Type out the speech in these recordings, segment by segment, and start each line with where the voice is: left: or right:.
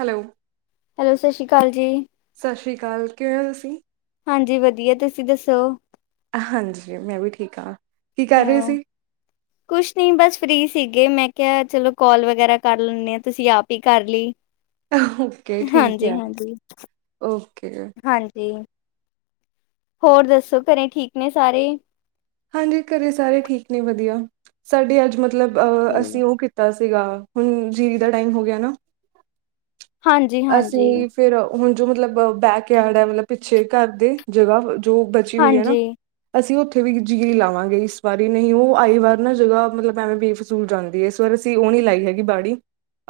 right: Hello.
left: Hello, ਸਤਿ ਸ਼੍ਰੀ ਕਾਲ ਜੀ।
right: ਸਤਿ ਸ੍ਰੀ ਕਾਲ, ਕਿਵੇਂ ਔ ਤੁਸੀਂ?
left: ਹਾਂਜੀ ਵਧੀਆ। ਤੁਸੀਂ ਦੱਸੋ?
right: ਹਾਂਜੀ, ਮੈਂ ਵੀ ਠੀਕ ਹਾਂ। ਕੀ ਕਰ
left: ਆ
right: ਰਹੇ ਸੀ?
left: ਕੁਛ ਨੀ ਬਸ ਫ੍ਰੀ ਸੀਗੇ ਮੈਂ ਕੇਗਾਵਚਲੋ ਕਾਲ ਵਗੈਰਾ ਕਰ ਲੈਂਣੇ ਆ ਤੁਸੀਂ ਆਪ ਈ ਕਰ ਲੀ।
right: ਓਕੇ ਠੀਕ
left: ਹਾਂਜੀ
right: ਹੈ,
left: ਹਾਂਜੀ,
right: ਓਕੇ
left: ਹਾਂਜੀ। ਹੋਰ ਦੱਸੋ ਘਰੇ ਠੀਕ ਨੇ ਸਾਰੇ?
right: ਹਾਂਜੀ ਘਰੇ ਸਾਰੇ ਠੀਕ ਨੇ ਵਧੀਆ। ਸਾਡੇ ਅੱਜ ਮਤਲਬ ਅ ਅਸੀਂ ਔ ਕੀਤਾ ਸ ਸੀਗਾ ਹੁਣ ਜੀਰੀ ਦਾ ਟਾਈਮ ਹੋ ਗਿਆ ਨਾ।
left: ਹਾਂਜੀ ਹਾਂਜੀ।
right: ਅਸੀਂ ਫਿਰ ਹੁਣ ਜੋ ਮਤਲਬ ਬੈਕ ਯਾਰਡ ਐ, ਮਤਲਬ ਪਿੱਛੇ ਘਰ ਦੇ ਜਗ੍ਹਾ ਹੋੲ ਜੋ ਬਚੀ ਹੋਈ ਐ ਨਾ
left: ਹਾਂਜੀ
right: ਅਸੀਂ ਓ [unintelligible] ਜੀਰੀ ਲਾਵਾਂਗੇ ਇਸ ਵਾਰੀ ਨਹੀਂ ਓਹ ਆਈ ਵਾਰ ਨਾ ਜਗ੍ਹਾ ਮਤਲਬ ਐਵੇਂ ਬੇਫਸੂਲ ਜਾਂਦੀ ਏ, ਇਸ ਵਾਰ ਅਸੀਂ ਓਹ ਨੀ ਲਾਈ ਹੈਗੀ ਬਾੜੀ।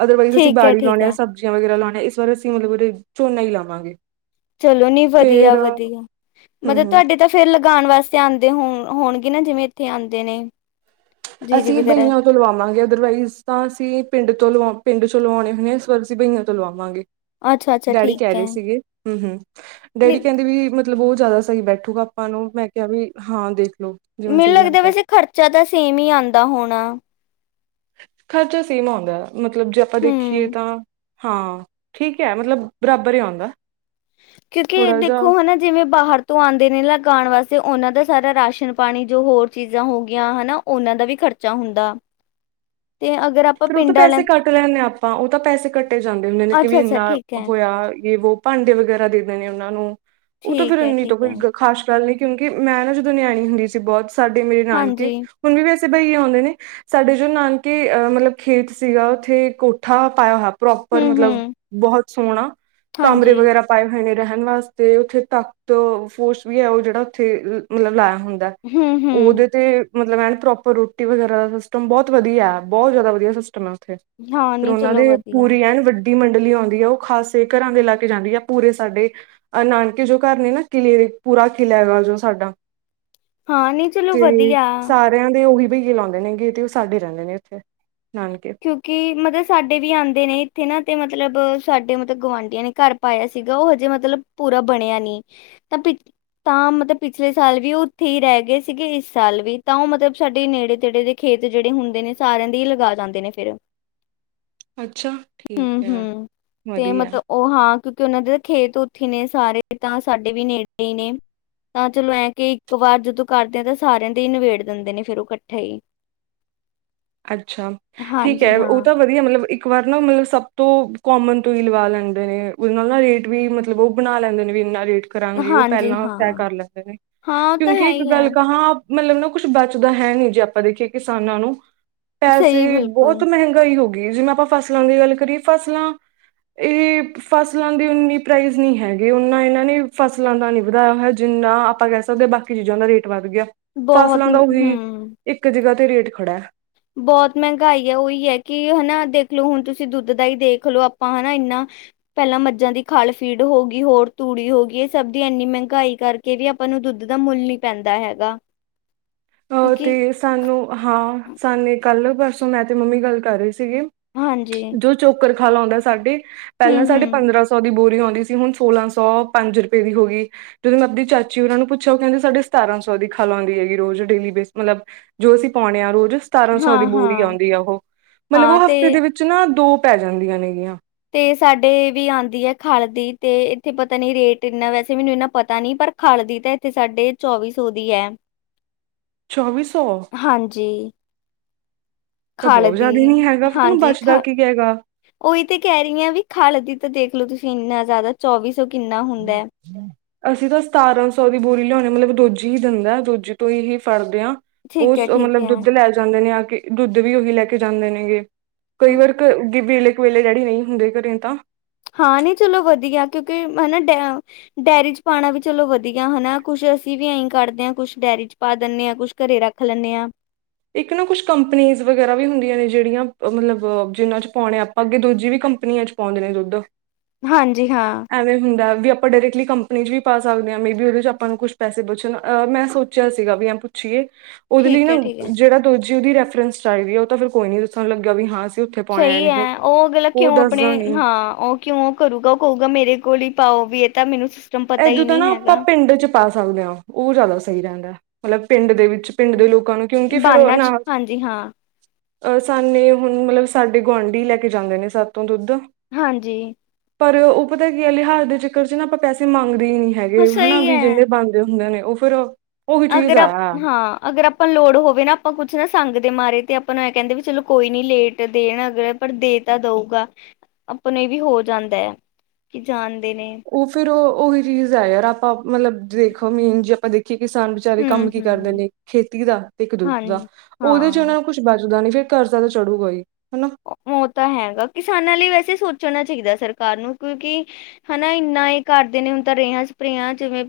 right: ਅਦਰਵਾਈਜ਼ ਅਸੀਂ
left: ਠੀਕ ਹੈ
right: ਬਾੜੀ
left: ਠੀਕ
right: ਲਾਣੇ ਆ,
left: ਹੈ
right: ਸਬਜ਼ੀਆਂ ਵਗੈਰਾ ਲੋਣ ਇਸ ਵਾਰ ਅਸੀਂ ਮਤਲਬ ਉਰੇ ਝੋਨਾ ਈ ਲਾਵਾਂਗੇ।
left: ਚਲੋ ਨੀ ਵਧੀਆ
right: ਫੇਰ ਹਮ
left: ਵਧੀਆ ਮਤਲਬ
right: ਹਮ
left: ਤੁਹਾਡੇ ਤਾਂ ਫੇਰ ਲ ਗਾਣ ਵਾਸਤੇ ਆਂਦੇ ਹੋਣ ਹੋਣਗੇ ਨਾ ਜਿਵੇਂ ਇੱਥੇ ਆਂਦੇ ਨੇ। ਜੀਰੀ
right: ਅਸੀਂ
left: ਵਗੈਰਾ
right: ਬਹੀਆਂ ਤੋਂ ਲਵਾਵਾਂਗੇ ਅਦਰਵਾਈਜ਼ ਤਾਂ ਅਸੀਂ ਪਿੰਡ ਤੋਂ ਲਵਾ ਪਿੰਡ ਚ ਲਵਾਉਣੇ ਹੁਣੇ ਪਰ, ਅਸੀਂ ਬਹੀਆਂ ਤੋਂ ਲਵਾਵਾਂਗੇ।
left: ਅੱਛਾ ਅੱਛਾ
right: ਡੈਡੀ ਕੈ
left: ਠੀਕ ਹੈ
right: ਰੇ ਸੀਗੇ। ਹੂੰ ਹੂੰ,
left: ਨੀ
right: ਡੈਡੀ ਕਹਿੰਦੇ ਵੀ ਮਤਲ ਮਤਲਬ ਉਹ ਜਿਆਦਾ ਸਹੀ ਬੈਠੂਗਾ ਆਪਾਂ ਨੂੰ। ਮੈਂ ਕਿਹਾ ਵੀ ਹਾਂ ਦੇਖ
left: ਮੈਨੂੰ ਲੱਗਦਾ ਵੈਸੇ ਖਰਚਾ ਤਾਂ ਸੇਮ ਮੀ ਆਂਦਾ ਹੋਣਾ।
right: ਖ਼ਰਚਾ ਸੇਮ ਆਉਂਦਾ। ਮਤਲਬ ਜੇ ਆਪਾਂ
left: ਹਮ
right: ਦੇਖੀਏ ਤਾਂ ਹਾਂ ਠੀਕ ਹੈ, ਮਤਲਬ ਬਰਾਬਰ ਏ ਆਉਂਦਾ
left: ਕਿਉਂਕਿ
right: ਥੋੜਾ ਜਿਹਾ
left: ਦੇਖੋ ਹਨਾ ਜਿਵੇਂ ਬਾਹਰ ਤੋਂ ਆਂਦੇ ਨੇ ਲਗਾਣ ਵਾਸ ਤੇ ਔਨਾਂ ਦਾ ਸਾਰਾ ਰਾਸ਼ਨ ਪਾਣੀ ਜੋ ਹੋਰ ਚੀਜ਼ਾਂ ਹੋ ਗਿਆਂ ਹਨਾ ਔਨਾਂ ਦਾ ਵੀ ਖ਼ਰਚਾ ਹੁੰਦਾ। ਤੇ ਅਗਰ ਆਪਾਂ
right: ਫੇਰ ਉਹ ਤਾਂ
left: ਪਿੰਡ ਵਾਲਿਆਂ
right: ਪੈਸੇ ਕੱਟ ਲੈਂਣੇ ਆ ਆਪਾਂ, ਉਹ ਤਾਂ ਪੈਸੇ ਕੱਟੇ ਜਾਂਦੇ ਹੁੰਣੇ ਨੇ ਕਿ ਵੀ
left: ਅੱਛਾ ਅੱਛਾ
right: ਇੰਨਾ
left: ਠੀਕ ਹੈ
right: ਹੋਆ, ਜੇ ਵੋ ਭਾਂਡੇ ਵਗੈਰਾ ਦੇ ਦੇਨੇ ਔਨਾਂ ਨੂੰ ਔ ਤਾਂ ਫਿਰ
left: ਠੀਕ ਹੈ
right: ਇੰਨੀ ਤੋ
left: ਠੀਕ
right: ਫਿਰ
left: ਹੈ
right: ਗ ਖ਼ਾਸ ਗੱਲ ਨੀ। ਕਿਉਂਕਿ ਮੈਂ ਨਾ ਜਦੋਂ ਨਿਆਣੀ ਹੁੰਦੀ ਸੀ ਬੋਤ ਤੁਆਡੇ ਮੇਰੇ ਨਾਨਕੇ
left: ਹਾਂਜੀ
right: ਹੁਣ ਵੀ ਵੈ ਤੇ ਬਈ ਏ ਹੋਨੇ ਨੇ ਸਾਡੇ ਜੋ ਨਾਨਕੇ ਅ ਮਤਲਬ ਖੇਤ ਸੀਗਾ ਉੱਥੇ ਕੋਠਾ ਪਾਇਆ ਹੋਇ ਪ੍ਰੋਪਰ
left: ਹੂੰ
right: ਮਤਲਬ
left: ਹੂੰ
right: ਬੋਹੋਤ ਸੋਹਣਾ ਕਮਰੇ
left: ਹਾਂਜੀ
right: ਵਗੈਰਾ ਪਾਏ ਹੋਏ ਨੇ ਰਹਿਣ ਵਾਸਤੇ ਔਥੇ ਤਖਤ ਫੋਸ ਵੀ ਹੈ ਔ ਜੇੜਾ ਔਥੇ ਮਤਲਬ ਲੈਅ ਹੁੰਦੈ
left: ਹੂੰ
right: ਔ
left: ਹੂੰ
right: ਔਦੇ ਤੇ ਮਤਲਬ ਐਨ ਪ੍ਰੋਪਰ ਰੋਟੀ ਵਗੈਰਾ ਦਾ ਸਿਸਟਮ ਬੋਤ ਵਧੀਆ ਐ, ਬੋਤ ਜ਼ਿਆਦਾ ਵਧੀਆ ਸਿਸਟਮ ਆ।
left: ਹਾਂ
right: ਫੇਰ
left: ਨਹੀਂ
right: ਔਨਾਂ
left: ਚਲੋ
right: ਦੇ
left: ਵਧੀਆ
right: ਪੂਰੀ ਐਨ ਵੱ ਡੀ ਮੰਡਲੀ ਹੋਂਦੀ ਏ ਔ ਖਾਸੇ ਘਰਾਂ ਦੇ ਲਾ ਕੇ ਜਾਂਦੀ ਐ ਪੂਰੇ ਸਾਡੇ ਅ ਨਾਨਕੇ ਜੋ ਘਰ ਨੇ ਨਾ ਕਿਲ੍ਹੇ ਦੇ ਪੂਰਾ ਕਿਲ੍ਹਾ ਐ ਨਾ ਜੋ ਸਾਡਾ।
left: ਹਾਂ ਨਹੀਂ ਚਲੋ
right: ਤੇ
left: ਵਧੀਆ
right: ਸਾਰਿਆਂ ਦੇ। ਔਹੀ। ਵਈ ਜਲਾਂਦੇ ਨੇ ਅੰਗੀਠੀ, ਸਾਡੇ ਰਹਿੰਦੇ ਨੇ ਔਥੇ।
left: ਕਿਉਂਕਿ ਮਤਲਬ ਸਾਡੇ ਵੀ ਆਂਦੇ ਨੇ ਇੱਥੇ ਨਾ ਤੇ ਮਤ ਲਬ ਸਾਡੇ ਮਤਲਬ ਗੁਆਂਢੀਆਂ ਨੇ ਘਰ ਪਾਇਆ ਸੀਗਾ ਔ ਹਜੇ ਮਤਲਬ ਪੂਰਾ ਬਣਿਆ ਨੀ ਤਾਂ ਪਿ ਤਾਂ ਮਤਲਬ ਪਿਛਲੇ ਸਾਲ ਵੀ ਔ ਉੱਥੇ ਈ ਰੈ ਗਏ ਸੀਗੇ ਇਸ ਸਾਲ ਵੀ ਤਾਂ ਔ ਮਤਲਬ ਸਾਡੇ ਨੇੜੇ ਤੇੜੇ ਦੇ ਖੇਤ ਜੇੜੇ ਹੁੰਦੇ ਨੇ ਸਾਰਿਆਂ ਦੇ ਹੀ ਲਗਾ ਦਨ ਦੇ ਨੇ ਫੇਰ।
right: ਅੱਛਾ, ਠੀਕ ਐ।
left: ਤੇ
right: ਵਧੀਆ।
left: ਮਤਲਬ ਉਹ ਹਾਂ ਕਿਉਂਕਿ ਔਨਾਂ ਦੇ ਖੇਤ ਉੱਥੇ ਨੇ ਸਾਰੇ ਤਾਂ ਸਾਡੇ ਵੀ ਨੇੜੇ ਈ ਨੇ ਤਾਂ ਚਲੋ ਐਂ ਕਿ ਇੱਕ ਵਾਰ ਜਦੋਂ ਕਰਦੇ ਤੇ ਸਾਰਿਆਂ ਦੇ ਹੀ ਨਿਬੇੜ ਦਿੰਦੇ ਨੇ ਫਿਰ ਉਹ ਕੱਠੇ ਈ।
right: ਅੱ ਛਾ, ਠੀਕ ਐ ਔ ਤਾਂ ਵਧੀਆ ਮਤਲਬ ਇੱਕ ਵਾਰ ਨਾ ਮਤਲਬ ਸਭ ਤੋਂ ਕੋਮਨ ਤੋਂ ਹੀ ਲਵਾ ਲੈਂਦੇ ਨੇ ਉਹਦੇ ਨਾਲ ਨਾ ਰੇਟ ਵੀ ਮਤਲਬ ਵੋ ਬਣਾ ਲੈਂਦੇ ਨੇ ਵੀ ਇੰਨਾ ਰੇਟ ਕਰਾਂਗੇ ਉਹ
left: ਹਾਂਜੀ
right: ਪਹਿਲਾਂ
left: ਹਾਂ
right: ਤੈਅ ਕਰ ਲੈਂਦੇ ਨੇ
left: ਹਾਂ ਉਹ ਤਾਂ
right: ਕਿਉਂਕਿ
left: ਹੈ
right: ਇੱਕ
left: ਹੀ ਹੈ
right: ਗੱਲ ਕਹਾਂ ਮਤਲਬ ਨਾ ਕੁਛ ਬਚਦਾ ਹੈ ਨੀ ਜੇ ਆਪਾਂ ਵੇਖੀਏ ਕਿਸਾਨਾਂ ਨੂੰ ਪੈਸੇ
left: ਸਹੀ
right: ਹੀ ਬਹੋ ਤ
left: ਬਿਲਕੁਲ
right: ਮਹਿੰਗਾਈ ਹੋ ਗੀ ਏ ਜਿਵੇਂ ਆਪਾਂ ਫਸਲਾਂ ਦੀ ਗੱਲ ਕਰੀਏ ਫਸਲਾਂ ਇਹ ਫਸਲਾਂ ਦੀ ਉਨੀ ਪ੍ਰਾਈਜ਼ ਨੀ ਹੈਗੀ ਉਨਾ ਇਹਨਾਂ ਨੇ ਫਸਲਾਂ ਦਾ ਨੀ ਵਧਾਇਆ ਹੋਇਆ ਜਿੰਨਾ ਆਪਾਂ ਕਹਿ ਸਕਦੇ ਆਂ ਬਾਕੀ ਚੀਜ਼ਾਂ ਦਾ ਰੇਟ ਵੱਧ ਗਿਐ
left: ਬਹੁਤ
right: ਫਸਲਾਂ ਦਾ ਔਹੀ
left: ਹੂੰ
right: ਇੱਕ ਜਗ੍ਹਾ ਤੇ ਰੇਟ ਖੜਾ ਐ।
left: ਬਹੁਤ ਮਹਿੰਗਾਈ ਐ ਔਹੀ ਐ ਕਿ ਹੈਨਾ ਦੇਖਲੋ ਹੁਣ ਤੁਸੀ ਦੁੱਧ ਦਾ ਈ ਦੇਖ ਲੋ ਆਪਾਂ ਹੈਨਾ ਇੰਨਾਂ ਪੈਲਾਂ ਮੱਝਾਂ ਦੀ ਖਲ, ਫੀਡ ਹੋ ਗੀ ਹੋਰ ਤੂੜੀ ਹੋ ਗੀ ਐ ਸਭ ਦੀ ਇੰਨੀ ਮਹਿੰਗਾਈ ਕਰਕੇ ਵੀ ਆਪਾਂ ਨੂੰ ਦੁੱਧ ਦਾ ਮੁੱਲ ਨੀ ਪੈਂਦਾ ਹੈਗਾ
right: ਅ
left: ਕਿਉਂਕਿ
right: ਤੇ ਸਾਨੂੰ ਹਾਂ ਸਾਨੇ ਕੱਲ-ਪਰਸੋਂ ਮੈਂ ਤੇ ਮੰਮੀ ਗੱਲ ਕਰ ਰੇ ਸੀਗੇ
left: ਹਾਂਜੀ
right: ਜੋ ਚੋਕਰ ਖਲ ਆਉਂਦਾ ਸਾਡੇ
left: ਹੂੰ
right: ਪਹਿਲਾਂ ਸਾਡੇ
left: ਹੂੰ
right: ਪੰਦਰਾਂ ਸੌ ਦੀ ਬੋਰੀ ਆਦੀ ਸੀ ਹੁਣ ਸੋਲਾਂ ਸੌ ਪੰਜ ਰੁਪਏ ਦੀ ਹੋ ਗਈ ਜਦ ਮ ਆਪਦੀ ਚਾਚੀ ਉਹਨਾਂ ਨੂੰ ਪੁੱਛਿਆ ਉਹ ਕਹਿੰਦੀ ਸਾਡੇ ਸਤਾਰਾਂ ਸੌ ਦੀ ਖੱਲ ਆਂਦੀ ਹੈਗੀ ਰੋਜ਼ ਡੇਲੀ ਬੇਸ ਮਤਲਬ ਜੋ ਅਸੀਂ ਪਾਣੇ ਆ ਰੋਜ਼। ਸਤਾਰਾਂ ਸੌ
left: ਹਾਂ
right: ਦੀ ਬੂਰੀ
left: ਹਾਂ
right: ਆਦੀ ਆ ਉਹ ਮਤਲਬ
left: ਹਾਂ
right: ਉਹ ਹਫ਼ਤੇ
left: ਤੇ
right: ਦੇ ਵਿੱਚ ਨਾ ਦੋ ਪੈ ਜਾਂਦੀਆਂ ਨੇ ਗੀਆਂ।
left: ਤੇ ਸਾਡੇ ਵੀ ਆਦੀ ਹੈ ਖਲ ਦੀ ਤੇ ਇੱਥੇ ਪਤਾ ਨੀ ਰੇਟ ਇੰਨਾ ਵੈਸੇ ਮੈਨੂੰ ਇਨਾ ਪਤਾ ਨੀ ਪਰ ਖਲ ਦੀ ਤਾਂ ਇੱਥੇ ਸਾਡੇ ਚੌਵੀ ਸੌ ਦੀ ਹੈ।
right: ਚੌਵੀ ਸੌ
left: ਹਾਂਜੀ।
right: ਤਾਂ
left: ਖਲ
right: ਬਹੁਤ
left: ਦੀ
right: ਜ਼ਿਆਦਾ ਨੀ ਹੈਗਾ ਫਿਰ ਤੈਨੂੰ
left: ਹਾਂਜੀ,
right: ਬਚਦਾ ਕੀ ਹੈਗਾ
left: ਉਹੀ ਤੇ ਕਹਿ ਰਹੀ ਹਾ ਵੀ ਖਲ ਦੀ ਤਾਂ ਦੇਖ ਦੇਖਲੋ ਤੁਸੀਂ ਇੰਨਾ ਜ਼ਿਆਦਾ ਚੌਵੀ ਸੋ ਕਿੰਨਾ ਹੁੰਦਾ ਹੈ।
right: ਅਸੀਂ ਤਾਂ ਸਤਾਰਾਂ ਸੌ ਦੀ ਬੋਰੀ ਲਿਆਣੇ ਹਾ ਮਤਲਬ ਦੋਜੀ ਹੀ ਦਿੰਦਾ ਦੂਜੀ ਤੋਂ ਹੀ ਫੜਦੇ ਹਾਂ।
left: ਠੀਕ ਹੈ
right: ਉਹ
left: ਠੀਕ
right: ਮਤਲਬ
left: ਹੈ
right: ਦੁੱਧ ਲੈ ਜਾਂਦੇ ਨੇ ਦੁੱਧ ਵੀ ਉਹੀ ਲੈ ਕੇ ਜਾਂਦੇ ਨੇਗੇ। ਕਈ
left: ਹਾਂ
right: ਵਾਰ ਘਰ ਵੇਲੇ ਕੁ ਵੇਲੇ ਡੈਡੀ ਨਹੀਂ ਹੁੰਦੇ ਘਰੇ ਤਾਂ
left: ਹਾਂ ਨਹੀਂ ਚਲੋ ਵਧੀਆ ਕਿਉਂਕਿ ਹਨਾ ਡ ਡੇਅਰੀ ਚ ਪਾਣਾ ਵੀ ਚਲੋ ਵਧੀਆ ਹਨਾ, ਕੁਛ ਅਸੀਂ ਵੀ ਐਏਹੀਂ ਕੱਢਦੇ ਹਾਂ ਕੁਛ ਡੇਅਰੀ ਚ ਪਾ ਦਿੰਦੇ ਆ ਕੁਛ ਘਰੇ ਰੱਖ ਲੈਂਨੈ ਹਾਂ।
right: ਇੱਕ ਨਾ ਕੁਛ ਕੰਪਨੀਜ਼ ਵਗੈਰਾ ਵੀ ਹੁੰਦੀਆਂ ਨੇ ਜਿਹੜੀਆਂ ਮਤਲਬ ਜਿਹਨਾਂ ਚ ਪਾਉਣੇ ਆਪਾਂ ਅੱਗੇ ਦੂਜੀ ਵੀ ਕੰਪਨੀਆਂ ਚ ਪਾਉਂਦੇ ਨੇ ਦੁੱਧ
left: ਹਾਂਜੀ ਹਾਂ।
right: ਐਵੇਂ ਹੁੰਦਾ ਵੀ ਆਪਾਂ ਡਾਇਰੈਕਟਲੀ ਕੰਪਨੀ 'ਚ ਵੀ ਪਾ ਸਕਦੇ ਹਾਂ ਮੇ ਵੀ ਉਹਦੇ ਚ ਆਪਾਂ ਨੂੰ ਕੁਛ ਪੈਸੇ ਬਚਣ ਮੈਂ ਸੋਚਿਆ ਸੀਗਾ ਵੀ ਐਂ ਪੁੱਛੀਏ। ਉਹਦੇ ਲਈ
left: ਠੀਕ
right: ਨਾ
left: ਹੈ ਠੀਕ ਹੈ।
right: ਜਿਹੜਾ ਦੂਜੀ ਉਹਦੀ ਰੈਫਰੈਂਸ ਚਾਹੀਦੀ, ਉਹ ਫਿਰ ਕੋਈ ਨਹੀਂ ਦੱਸਣ ਨੂੰ ਲੱਗਿਆ ਵੀ ਹਾਂ। ਉੱਥੇ ਪਾਉਣੇ ਆਏ
left: ਸਹੀ
right: ਨਹੀਂ
left: ਹੈ ਉਹ ਅਗਲਾ
right: ਉਹ
left: ਕਿਉਂ ਆਪਣੇ
right: ਦੱਸਦਾ ਨੀ
left: ਹਾਂ ਉਹ ਕਿਉਂ ਉਹ ਕਰੂਗਾ ਉਹ ਕਹੂਗਾ ਮੇਰੇ ਕੋਲ ਹੀ ਪਾਓ। ਵੀ ਇਹ ਤਾਂ ਮੈਨੂੰ ਸਿਸਟਮ ਪਤਾ
right: ਇਦੋਂ
left: ਹੀ
right: ਤਾਂ ਨਾ
left: ਨਹੀਂ
right: ਆਪਾਂ
left: ਹੈਗਾ
right: ਪਿੰਡ ਚ ਪਾ ਸਕਦੇ, ਹਾਂ ਉਹ ਜ਼ਿਆਦਾ ਸਹੀ ਰਹਿੰਦਾ। ਮਤਲਬ ਪਿੰਡ ਦੇ ਵਿੱਚ ਪਿੰਡ ਦੇ ਲੋਕਾਂ ਨੂੰ ਕਿਉਂਕਿ ਫਿਰ ਉਹ
left: ਬਾਨਾ ਚ
right: ਨਾਲ
left: ਹਾਂਜੀ ਹਾਂ
right: ਅਹ ਸਾਨੇ ਹੁਣ, ਮਤਲਬ ਸਾਡੇ ਗੁਆਂਢੀ ਲੈ ਕੇ ਜਾਂਦੇ ਨੇ ਸਤੋ ਤੋਂ ਦੁੱਧ
left: ਹਾਂਜੀ,
right: ਪਰ ਉਹ ਪਤਾ ਕੀ ਲਿਹਾਜ਼ ਦੇ ਚਿਕਰ ਚ ਨਾ ਆਪਾਂ ਪੈਸੇ ਮੰਗਦੇ ਵੀ ਨੀ
left: ਹਾਂ
right: ਹੈਗੇ, ਹਨਾ
left: ਸਹੀ
right: ਵੀ
left: ਹੈ
right: ਜਿੰਨੇ ਬਣਦੇ ਹੁੰਦੇ ਨੇ ਉਹ ਫਿਰ ਚੀਜ਼
left: ਅਗਰ
right: ਆ
left: ਹਾਂ ਅਗਰ ਆਪਾਂ ਲੋੜ ਹੋਵੇ ਨਾ ਆਪਾਂ ਕੁਛ ਨਾ ਸੰਗਦੇ। ਮਾਰੇ ਤੇ ਆਪਾਂ ਨੂੰ ਇਹ ਕਹਿੰਦੇ ਵੀ ਚਲੋ ਕੋਈ ਨੀ ਲੇਟ ਦੇਣ ਅਗਰ ਪਰ ਦੇ ਤਾਂ ਦਊਗਾ, ਆਪਾਂ ਨੂੰ ਇਹ ਵੀ ਹੋ ਜਾਂਦਾ ਹੈ ਕਿ ਜਾਣ।
right: ਉਹ ਫੇਰ, ਉਹੀ ਚੀਜ਼ ਹੈ, ਯਾਰ ਆਪਾਂ ਮਤਲਬ ਦੇਖੋ, ਮੇਨ ਜੀ ਆਪਾਂ ਦੇਖ। ਕਿ ਕਿਸਾਨ ਵਿਚਾਰੇ
left: ਹੂੰ
right: ਕੰਮ ਕੀ ਕਰਦੇ
left: ਹੂੰ
right: ਨੇ, ਖੇਤੀ ਦਾ, ਤੇ ਇੱਕ ਦੁੱਧ ਦਾ
left: ਹਾਂਜੀ
right: ਉਹਦੇ'ਚ
left: ਹਾਂ
right: ਉਹਨਾਂ ਨੂੰ ਕੁੱਛ ਦਾ ਨ, ਫੇਰ ਕਰਜ਼ਾ ਤਾਂ ਚੜੂਗਾਈ
left: ਮੌ, ਤਾਂ ਹੈਗਾ ਕਿਸਾਨਾਂ ਲਈ ਵੈਸੇ ਸੋਚਣਾ ਸਿੱਖਦਾ ਸਰਕਾਰ ਨੂੰ, ਕਿਉਂਕਿ ਹਨਾ ਇੰਨਾ ਇਹ ਕਰਦੇ ਨੇ, ਹੁਣ ਤਾਂ ਰੇਹਾਂ, ਸਪਰੇਹ ਜਿਵੇਂ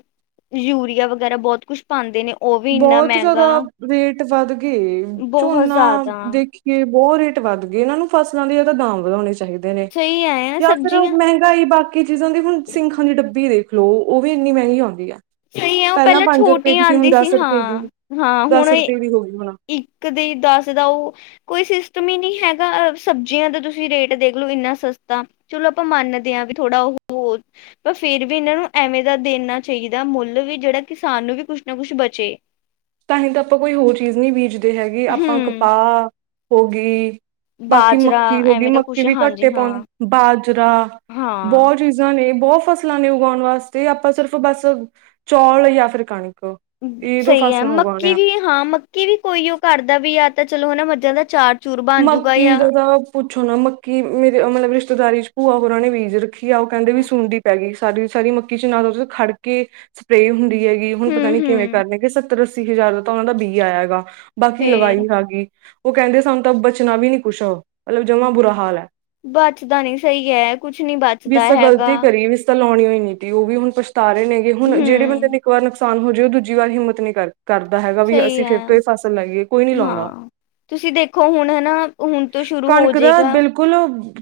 left: ਯੂਰੀਆ ਵਗੈਰਾ ਬਹੁਤ ਕੁਛ ਪਾਉਂਦੇ ਨੇ ਉਹ ਵੀ ਇੰਨਾ
right: ਬਹੁਤ ਜਿਆਦਾ
left: ਮਹਿੰਗਾ
right: ਰੇਟ ਵੱਧ ਗਏ,
left: ਬਹੁਤ
right: ਝੋਨਾ
left: ਜ਼ਿਆਦਾ
right: ਦੇਖੀਏ ਬਹੁ ਰੇਟ ਵੱਧ ਗਏ ਇਹਨਾਂ ਨੂੰ, ਫਸਲਾਂ ਦੀ ਇਹ ਤਾਂ ਦਾਮ ਵਧਾਉਣੇ ਚਾਹੀ ਚਾਹੀਦੇ ਨੇ
left: ਸਹੀ ਹੈ
right: ਯਾ, ਫੇਰ
left: ਸਬਜ਼ੀਆਂ
right: ਮਹਿੰਗਾਈ ਬਾਕੀ ਬੀ ਜਿਦਾਂ ਦੀ ਹੁਣ ਸਿੰਖਾਂ ਦੀ ਡੱਬੀ ਦੇਖ ਲਓ, ਉਹ ਵੀ ਇੰਨੀ ਮਹਿੰਗੀ ਆਉਂਦੀ ਹੈ।
left: ਸਹੀ ਹੈ ਉਹ
right: ਪਹਿਲਾਂ ਪੰਜ- ਰੁਪਏ
left: ਛੋਟੀ
right: ਦੀ ਸੀ, ਹੁਣ
left: ਆਉਂਦੀ
right: ਦੱਸ- ਰੁਪਏ।
left: ਹਾਂ
right: ਦੀ
left: ਹਾਂ
right: ਦਸ
left: ਹੁਣ
right: ਰੁਪਏ ਦੀ ਹੋ ਗਈ, ਹੁਣਾ
left: ਇੱਕ ਤੇ ਦੱਸ ਦਾ ਉਹ ਕੋਈ ਸਿਸਟਮ ਹੀ ਨੀ ਹੈਗਾ, ਸਬਜ਼ੀਆਂ ਦਾ ਤੁਸੀਂ ਰੇਟ ਦੇਖਲੋ, ਇਨਾ ਸਸਤਾ ਚਲੋ ਆਪਾਂ ਮੰਨਦੇ ਆਂ ਵੀ ਥੋੜਾ ਉਹ, ਪਰ ਫੇਰ ਵੀ ਇਹਨਾ ਨੂੰ ਐਵੇਂ ਦਾ ਦੇਣਾ ਚਾਹੀਦਾ ਮੁੱਲ, ਵੀ ਜਿਹੜਾ ਕਿਸਾਨ ਨੂੰ ਵੀ ਕੁਛ ਨਾ, ਕੁਛ ਬਚੇ।
right: ਤਾਂਹੀ ਤਾਂ, ਆਪਾਂ ਕੋਈ ਹੋਰ ਚੀਜ਼ ਨਹੀਂ ਬੀਜਦੇ ਹੈਗੇ, ਆਪਾਂ
left: ਹਮ
right: ਕਪਾਹ ਹੋਗੀ। ਬਾਕੀ
left: ਬਾਜਰਾ
right: ਮੱਕੀ ਹੋ ਗਈ,
left: ਐਵੇਂ ਦਾ
right: ਮੱਕੀ
left: ਕੁਛ
right: ਵੀ
left: ਹਾਂਜੀ
right: ਘੱਟੇ
left: ਹਾਂ
right: ਪਾਉਣ ਬਾਜਰਾ,
left: ਹਾਂ
right: ਬਹੁਤ ਚੀਜ਼ਾਂ ਨੇ। ਬਹੁਤ ਫਸਲਾਂ ਨੇ ਉਗਾਉਣ ਵਾਸਤੇ, ਆਪਾਂ ਸਿਰਫ ਬਸ ਚੌਲ ਯਾ ਫਿਰ ਕਣਕ ਇਹ ਜੋ
left: ਸਹੀ
right: ਫਸ
left: ਹੈ ਮੱਕੀ ਵੀ, ਹਾਂ। ਮੱਕੀ ਵੀ ਕੋਈ ਉਹ ਕਰਦਾ, ਵੀ, ਆ ਚਲੋ, ਹਨਾ ਮੱਝਾਂ ਦਾ ਚਾਰ ਚੂਰ ਬਣ ਜੂਗਾ
right: ਮੱਕੀ
left: ਜਾਂ
right: ਦਾ ਤਾਂ ਪੁੱਛੋ ਨਾ, ਮੱਕੀ ਮੇਰੇ ਮਤਲਬ ਰਿਸ਼ਤੇਦਾਰੀ ਭੂਆ ਹੁਰਾਂ ਨੇ ਬੀਜ਼ ਰੱ ੀ ਆ, ਉਹ ਕਹਿੰਦੇ ਵੀ ਸੁੰਡੀ ਪੈ ਗਈ। ਸਾਰੀ-ਸਾਰੀ ਮੱਕੀ'ਚ ਨਾ ਖੜ -ਕੇ ਸਪ੍ਰੇ ਹੁੰਦੀ। ਹੈਗੀ ਹੁਣ ਪਤਾ
left: ਹਮ
right: ਨੀ, ਕਿਵੇਂ
left: ਹਮ
right: ਕਰਨਗੇ ਸਬ ਤਰ ਅੱਸੀ ਹਜ਼ਾਰ ਦਾ ਤਾਂ ਉਹਨਾਂ ਦਾ ਬੀਅ ਆਇਆ ਹੈਗਾ ਬਾਕੀ
left: ਫੇਰ
right: ਲਗਾਕੇ ਉਹ ਕਹਿੰਦੇ ਸਨ। ਤਾਂ, ਬਚਣਾ ਵੀ ਨੀ ਕੁਛ, ਮਤਲਬ ਜਮਾ ਬੁਰਾ ਹਾਲ ਹੈ।
left: ਬਚਦਾ ਨੀ ਸਹੀ ਹੈ, ਕੁਛ ਨੀ ਬਚਦਾ ਹੈਗਾ।
right: ਨੇ, ਤੀ ਉਹ ਵੀ ਹੁਣ ਪਛ ਸਾਰੇ ਨੇਗੇ, ਹੁਣ ਜਿਹੜੇ ਬੰਦੇ
left: ਹਮ
right: ਨੇ ਇੱਕ ਵਾਰ ਆਕਸਾਨ ਹੋ ਜਾਵੇ, ਉਹ ਦੂਜੀ ਵਾਰ ਹਿੰਮਤ ਨਹੀਂ ਕਰ ਕਰਦਾ ਹੈਗਾ ਵੀ
left: ਸਹੀ
right: ਅਸੀਂ
left: ਹੈ
right: ਫੇਰ ਤੋਂ ਇਹ ਫਸਲ ਲਾਈਏ ਕੋਈ ਨੀ ਲਾਉਂਦਾ
left: ਹਾਂ ਤੁਸੀਂ ਦੇਖੋ ਹੁਣ ਹਨਾ ਹੁਣ ਤੋਂ ਸ਼ੁਰੂ ਹੋ ਜੇਗਾ।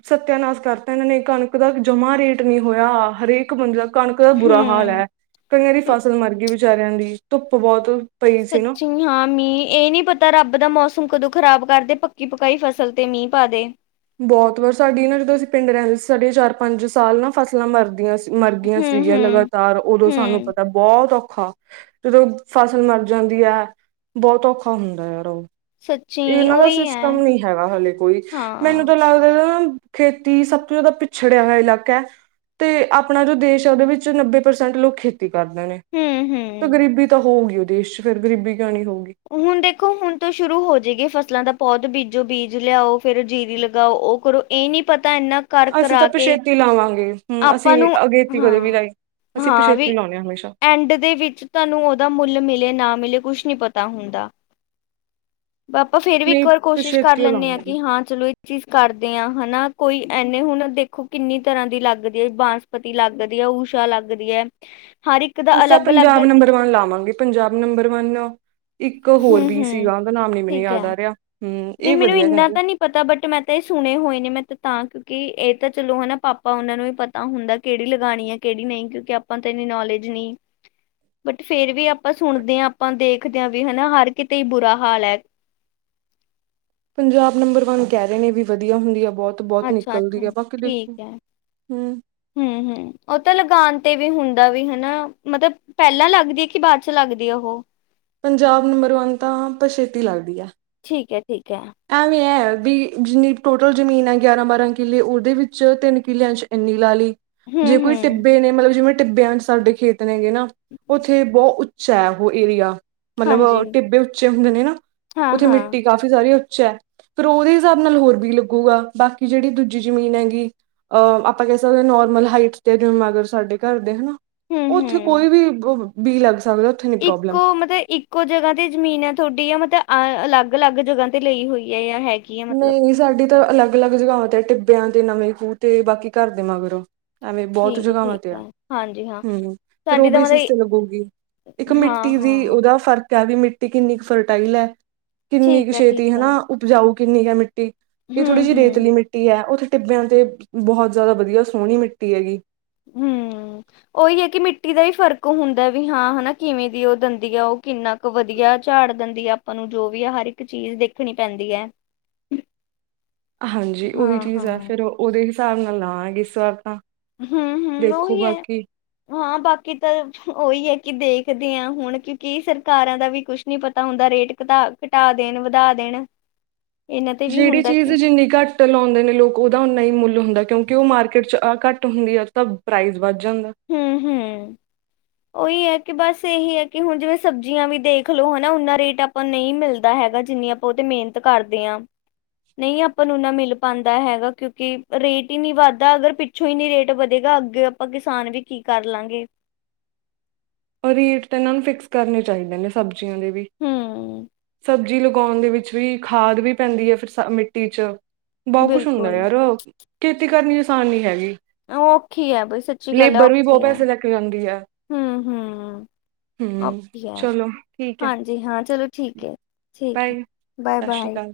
right: ਸਤਿਆਨਾਸ ਕਰਤਾ ਇਹਨਾਂ ਨੇ ਕਣਕ ਦਾ ਜਮਾ ਰੇਟ ਨ ਹੋਇਆ ਹਰੇਕ ਬੰਦਾ ਕਣਕ ਦਾ ਬੁਰਾ ਹਾਲ
left: ਹਮ
right: ਐ, ਕਈਆਂ ਦੀ ਫਸਲ ਮਰਗੀ ਵਿੱਚ ਬੇਚਾਰਿਆਂ ਦੀ ਧੁੱਪ ਬਹੁਤ ਪਈ ਸੀ ਨਾ
left: ਸੱਚੀ ਹਾਂ ਮੀਂਹ ਇਹ ਨੀ ਪਤਾ ਰੱਬ ਦਾ ਮੌਸਮ ਕਦੋਂ ਖ਼ਰਾਬ ਕਰਦੇ ਪੱਕੀ ਪਕਾਈ ਫਸਲ ਤੇ ਮੀਂਹ ਪਾਦੇ।
right: ਬਹੁਤ ਵਾਰ ਸਾਡੀ ਨਾ ਜਦੋਂ ਅਸੀਂ ਪਿੰਡ ਰਹਿੰਦੇ ਸੀ ਸਾਡੀਆਂ ਚਾਰ ਪੰਜ ਸਾਲ ਨਾ ਫਸਲਾਂ ਮਰਦੀਆਂ ਸੀ। ਮਰਗੀਆਂ
left: ਹਮ
right: ਸੀਗੀਆਂ
left: ਹਮ
right: ਲਗਾਤਾਰ ਉਦੋਂ ਸਾਨੂੰ
left: ਹਮ
right: ਪਤਾ ਬਹੁਤ ਔਖ ਔਖਾ ਜਦੋਂ ਫਸਲ ਮਰ ਜਾਂਦੀ ਐ, ਬਹੁਤ ਔਖਾ ਹੁੰਦਾ ਯਾਰ ਉਹ
left: ਸੱਚੀ
right: ਇਹਨਾਂ ਦਾ
left: ਉਹੀ ਹੈ
right: ਸਿਸਟਮ ਨੀ ਹੈਗਾ ਹਲੇੇ ਕੋਈ ਮੈਨੂੰ
left: ਹਾਂ
right: ਤਾਂ ਲੱਗਦਾ ਨਾ ਖੇਤੀ ਸਭ ਤੋਂ ਜ਼ਿਆਦਾ ਪਿਛੜਿਆ ਹੋਇਆ ਇਲਾਕਾ ਹੈ, ਤੇ ਆਪਣਾ ਜੋ ਦੇਸ਼ ਹੈ ਉਹਦੇ ਵਿੱਚ ਨੱਬੇ ਪ੍ਰਸੈਂਟ ਲੋਕ ਖੇਤੀ ਕਰਦੇ ਨੇ
left: ਹਮ
right: ਤੇ
left: ਹਮ
right: ਗਰੀਬੀ ਤਾਂ ਹੋਊਗੀ ਈ। ਦੇਸ਼ ਚ ਫਿਰ ਗਰੀਬੀ ਕਿਉਂ ਨੀ ਹੋਊਗੀ।
left: ਹੁਣ ਦੇਖੋ ਹੁਣ ਤੋਂ ਸ਼ੁਰੂ ਹੋ ਜਾਏਗੀ ਫਸਲਾਂ ਦਾ ਪੌਧ ਬੀਜ ਜੋ ਬੀਜ ਲਿਆਓ ਫੇਰ ਜੀਰੀ ਲਗਾਓ, ਉਹ ਕਰੋ ਇਹ ਨੀ ਪਤਾ ਤਾਂ ਇੰਨਾ ਕਰ
right: ਅਸੀਂ
left: ਕਰਾ
right: ਤਾਂ
left: ਕੇ
right: ਪਛੇਤੀ ਲਾਵਾਂਗੇ ਹੂੰ ਅਸੀਂ
left: ਆਪਾਂ ਨੂੰ
right: ਅਗੇਤੀ ਕਦੇ ਵੀ
left: ਹਾਂ
right: ਲਾਈ ਅਸੀਂ
left: -ਹਾਂ
right: ਪਛੇਤੀ
left: ਵੀ
right: ਲਾਉਣੇ ਆ ਹਮੇਸ਼ਾ
left: ਐਂਡ ਦੇ ਵਿੱਚ ਤੁਹਾਨੂੰ ਉਹਦਾ ਮੁੱਲ ਮਿਲੇ ਨਾ ਮਿਲੇ ਕੁਛ ਕੀ ਪਤ ਪਤਾ ਹੁੰਦਾ ਆਪਾਂ ਫੇਰ ਵੀ ਇੱਕ
right: ਨਹੀਂ
left: ਵਾਰ ਕੋਸ਼ਿਸ਼ ਕਰ
right: ਪਛੇਤੀ ਓ
left: ਲੈਂਦੇ ਹਾਂ
right: ਲਾਵਾਂਗੇ।
left: ਕਿ ਹਾਂ ਚਲੋ ਇਹ ਚੀਜ਼ ਕਰਦੇ ਹਾਂ ਹਨਾ। ਕੋਈ ਐਨੇ ਹੁਣ ਦੇਖੋ ਕਿੰਨੀ ਤਰ੍ਹਾਂ ਦੀ ਲੱਗਦੀ ਹੈ ਬਾਂਸਪਤੀ ਲੱਗਦੀ ਐ, ਊਸ਼ਾ ਲੱਗਦੀ ਐ।
right: ਅਸੀ ਤਾਂ ਪੰਜਾਬ ਨੰਬਰ ਵਨ ਲਾਵਾਂਗੇ, ਪੰਜਾਬ ਨੰਬਰ ਵਨ ਇੱਕ ਹੋਰ ਬੀ
left: ਹੂੰ-ਹੂੰ
right: ਸੀਗਾ, ਉਹਦਾ ਨਾਮ ਨੀ ਮੈਨੂੰ
left: ਠੀਕ ਹੈ।
right: ਯਾਦ ਆ ਰਿਹਾ। ਹੂੰ
left: ਨਹੀਂ
right: ਇਹ
left: ਮੈਨੂੰ
right: ਵਧੀਆ
left: ਇੰਨਾ
right: ਕਹਿੰਦੇ।
left: ਤਾਂ ਨਹੀਂ ਪਤਾ ਬਟ ਮੈਂ ਤਾਂ ਇਹ ਸੁਣੇ ਹੋਏ ਨੇ ਮੈਂ ਤਾਂ ਕਿ ਕੀ ਇਹ ਤਾਂ ਚਲੋ ਹਨ ਪਾਪਾ ਓਨਾ ਨੂੰ ਹੀ ਪਤਾ ਹੁੰਦਾ ਕਿਹੜੀ ਲਗਾਣੀ ਆ ਕਿਹੜੀ ਨਹੀਂ ਕਿਉਕਿ ਆਪਾ ਤ ਇਨੀ ਨੋਲੇਜ ਨਈ, ਬਟ ਫੇਰ ਵੀ ਆਪਾਂ ਸੁਣਦੇ ਆਂ ਆਪਾ ਦੇਖਦੇ ਆਂ ਵੀ ਹਨਾ ਹਰ ਕਿਤੇ ਬੁਰਾ ਹਾਲ ਐ।
right: ਪੰਜਾਬ ਨੰਬਰ ਵੰਨ ਕਹਿ ਰਹੇ ਨੇ ਵੀ ਵਧੀਆ ਹੁੰਦੀ ਆ। ਬਹੁਤ-ਬਹੁਤ
left: ਅੱਛਾ-
right: ਨਿਕਲਦੀ ਆ
left: ਅੱਛਾ
right: ਬਾਕੀ ਦੇਖੋ
left: ਠੀਕ ਐ
right: ਹੂੰ
left: ਹੂੰ-ਹੂੰ ਉਹ ਤਾਂ ਲਗਾਨ ਤੇ ਵੀ ਹੁੰਦਾ। ਵੀ ਹਨਾ ਮਤਲਬ ਪਹਿਲਾਂ ਲੱਗਦੀ ਐ ਕਿ ਬਾਅਦ ਚ ਲੱਗਦੀ ਹੈ ਉਹ
right: ਪੰਜਾਬ ਨੰਬਰ ਵਨ ਤਾਂ ਪਛੇਤੀ ਲੱਗਦੀ ਐ।
left: ਠੀਕ ਐ ਠੀਕ ਐ।
right: ਐਵੇਂ ਐ ਜਿੰਨੀ ਟੋਟਲ ਜ਼ਮੀਨ ਹੈ ਗਿਆਰਾਂ ਬਾਰਾਂ ਕਿੱਲੇ ਉਹਦੇ ਵਿੱਚ ਤਿੰਨ ਕਿੱਲਿਆਂ ਚ ਇੰਨੀ ਲਾ ਲਈ ਜੇ ਕੋਈ
left: ਹੂੰ-ਹੂੰ
right: ਟਿੱਬੇ ਨੇ ਮਤਲਬ ਜਿਵੇਂ ਟਿੱਬਿਆ ਚ ਸਾਡੇ ਖੇਤ ਨੇਗੇ ਨਾ ਉੱਥੇ ਬਹੁਤ, ਛੈ ਉਹ ਏਰੀਆ, ਮਤਲਬ
left: ਹਾਂਜੀ
right: ਟਿੱਬੇ ਉੱਚੇ ਹੁੰਦੇ ਨੇ ਨਾ ਉੱਥੇ
left: ਹਾਂ-ਹਾਂ
right: ਮਿੱਟੀ ਕਾਫ਼ੀ ਸਾਰੀ ਉ ਅੱਛਾ ਫੇਰ ਉਹਦੇ ਹਿਸਾਬ ਨਾਲ ਹੋਰ ਵੀ ਲੱਗੂਗਾ ਬਾਕੀ ਜਿਹੜੀ ਦੂਜੀ ਜਮੀਨ ਹੈਗੀ ਅ ਆਪਾਂ ਕਹਿ ਸਕਦੇ ਨੋਰਮਲ ਹਾਈਟ ਤੇ ਜਮ ਅਗਰ ਸਾਡੇ ਘਰ ਦੇ ਹਨਾ। ਉਹ ਉੱਥੇ
left: ਹੂੰ-ਹੂੰ
right: ਕੋਈ ਵੀ, ਬੀਲ
left: ਇੱਕੋ ਮਤਲਬ ਇੱਕੋ ਜਗ੍ਹਾ ਤੇ ਜ਼ਮੀਨ ਹੈ ਤੁਹਾਡੀ ਆ ਮਤਲਬ, ਅ ਅਲੱਗ-ਅਲੱਗ ਜਗ੍ਹਾ ਤੇ ਲਈ ਹੋਈ ਹੈ ਆ ਹੈ, ਮਤਲਬ
right: ਨਹੀਂ ਸਾਡੀ ਤਾਂ ਅਲੱਗ-ਅਲੱਗ ਜਗ੍ਹਾ ਤੇ ਟਿੱਬ ਬਿਆਂ ਤੇ ਨਵੇਂ ਖੂਹ ਤੇ ਬਾਕੀ ਘਰ ਦੇ ਮਗਰੋਂ, ਐਵੇਂ ਬਹੁਤ
left: ਠੀਕ
right: ਜਗਗਾਵਾਂ
left: ਠੀਕ
right: ਤੇ
left: ਹੈ
right: ਆ
left: ਹਾਂਜੀ ਹਾਂ
right: ਹੂੰ ਫਿਰ ਉਹ
left: ਸਾਡੀ ਤਾਂ
right: ਬਸਿਸ
left: ਮਤਲਬ
right: ਤੇ ਲੱਗੂਗੀ ਇੱਕ ਮਿੱਟੀ ਦੀ
left: ਹਾਂ-ਹਾਂ
right: ਉਹਦਾ ਫਰਕ, ਕ ਵੀ ਮਿੱਟੀ ਕਿੰਨੀ ਕੁ ਫਰਟਾਈਲ ਹੈ। ਕਿੰਨੀ
left: ਠੀਕ
right: ਕੁ
left: ਹੈ ਠੀਕ
right: ਛੇਤੀ
left: ਹੈ
right: ਹਨਾ ਉਪਜਾਊ, ਕਿੰਨੀ ਕੁ ਮਿੱਟੀ, ਟੀ ਇਹ ਥੋੜੀ ਜਿਹੀ
left: ਹੂੰ-ਹੂੰ
right: ਰੇਤਲੀ ਮਿੱਟੀ ਹੈ ਉਹ ਟਿੱਬਿਆਂ ਤੇ ਬਹੁਤ ਜ਼ਿਆਦਾ ਵਧੀਆ ਸੋਹਣੀ ਮਿੱਟੀ ਹੈਗੀ।
left: ਹੂੰ ਉਹੀ ਹੈ ਕਿ ਮਿੱਟੀ ਦਾ ਹੀ ਫ਼ਰਕ, ਇੱਕ ਹੁੰਦਾ ਵੀ ਹਾਂ ਹਨਾ ਕਿਵੇਂ ਦੀ ਉਹ ਦੰਦੀ ਆ ਉਹ ਕਿੰਨਾ ਕੁ ਵਧੀਆ ਝਾੜ ਦੰਦੀ ਆ ਆਪਾਂ ਨੂੰ ਜੋ ਵੀ ਆ ਹਰ ਇੱਕ ਚੀਜ਼ ਦੇਖਣੀ ਪੈਂਦੀ ਹੈ।
right: ਹਾਂਜੀ ਉਹੀ ਚੀਜ਼ ਹੈ
left: ਹਾਂ-ਹਾਂ।
right: ਫੇਰ ਉਹਦੇ, ਸਾਧ ਲਗਾਵਾਗੇ ਇਸ ਵਾਰ ਤਾਂ,
left: ਹੂੰ-ਹੂੰ,
right: ਦੇਖੋ
left: ਉਹੀ ਹੈ
right: ਬਾਕੀ
left: ਹਾਂ ਬਾਕੀ ਤਾਂ ਉਹੀ ਹੈ। ਕਿ ਦੇਖਦੇ ਹਾਂ ਹੁਣ ਕਿਉਕਿ ਸਰਕਾਰਾਂ ਦਾ ਵੀ ਕੁਛ ਨੀ ਪਤਾ ਹੁੰਦਾ ਰੇਟ ਘਟਾ ਘਟਾ ਦੇਣ ਵਧਾ ਦੇਣ, ਇਹਨਾਂ ਤੇ ਵੀ
right: ਜਿਹੜੀ
left: ਹੁੰਦਾ
right: ਚੀਜ਼
left: ਕੀ
right: ਜਿੰਨੀ ਘੱਟ ਲਾਦੇ ਨੇ ਲੋਕ ਉਹਦਾ ਉਨਾ ਹੀ ਮੁੱਲ ਹੁੰਦਾ। ਕਿਉਂਕਿ ਉਹ ਮਾਰਕੀਟ ਚ ਆਹ ਘੱਟ ਹੁੰਦੀ ਹੈ ਤਾਂ ਪ੍ਰਾਈਜ਼ ਵੱਧ, ਜਾਂਦਾ
left: ਹੂੰ-ਹੂੰ, ਉਹੀ ਹੈ। ਕਿ ਬਸ ਇਹੀ ਹੈ ਕਿ ਹੁਣ ਜਿਵੇਂ ਸਬਜ਼ੀਆਂ ਵੀ ਦੇਖ ਲਓ ਹਨਾ ਉਨਾ ਰੇਟ ਆਪਾਂ ਨੂੰ ਨਹੀਂ ਮਿਲਦਾ ਹੈਗਾ ਜਿੰਨੀ ਆਪਾਂ ਉਹ ਤੇ ਮਿਹਨਤ ਕਰਦੇ ਹਾਂ ਨਹੀਂ ਆਪਾਂ ਨੂੰ ਓਨਾ ਮਿਲ ਪਾਦਾ ਹੈਗਾ ਕਿਉਂਕਿ ਰੇਟ ਹੀ ਨੀ ਵੱਧਦਾ ਅਗਰ ਪਿੱਛੋਂ ਹੀ ਨੀ ਰੇਟ ਵਧੇਗਾ ਅੱਗੇ ਆਪਾਂ ਕਿਸ ਨੂੰ ਕਿਸਾਨ ਵੀ ਕੀ ਕਰ ਲਾਂਗੇ।
right: ਰੇਟ ਤਾਂ ਇਹਨਾਂ ਨੂੰ ਫਿਕਸ ਕਰਨੇ ਚਾਹੀਦੇ ਨੇ ਸਬਜ਼ ਦੀਆਂ ਦੇ ਵੀ
left: ਹਮ
right: ਸਬਜ਼ ਸਬਜ਼ੀ ਲਗਾਣ ਦੇ ਵਿੱਚ ਵੀ ਖਾਦ ਵੀ ਪੈਂਦੀ ਹੈ ਫਿਰ ਸ ਮਿੱਟੀ ਚ, ਬਹੁਤ ਕੁਛ ਹੁੰਦਾ
left: ਬਿਲਕੁਲ
right: ਯਾਰ ਖੇਤੀ ਕਰਨੀ, ਆਸਾਨ ਨੀ ਹੈਗੀ।
left: ਉਹ ਔਖੀ ਹੈ ਬਈ ਸੱਚੀ ਗੱਲ ਹੈ
right: ਲੇਬਰ ਵੀ ਬਹੁਤ
left: ਔਖੀ ਹੈ
right: ਪੈਸੇ ਲੈ ਕੇ ਜਾਂਦੀ ਹੈ
left: ਹੂੰ-ਹੂੰ, ਹੂੰ
right: ਹਮ
left: ਓਹੀ ਹੈ
right: ਚਲੋ ਠੀਕ ਹੈ
left: ਹਾਂਜੀ ਹਾਂ ਚਲੋ ਠੀਕ ਹੈ ਠੀਕ ਹੈ,
right: ਬਾਏ ਸਤਿ ਸ਼੍ਰੀ
left: ਬਾਏ-ਬਾਏ,
right: ਅਕਾਲ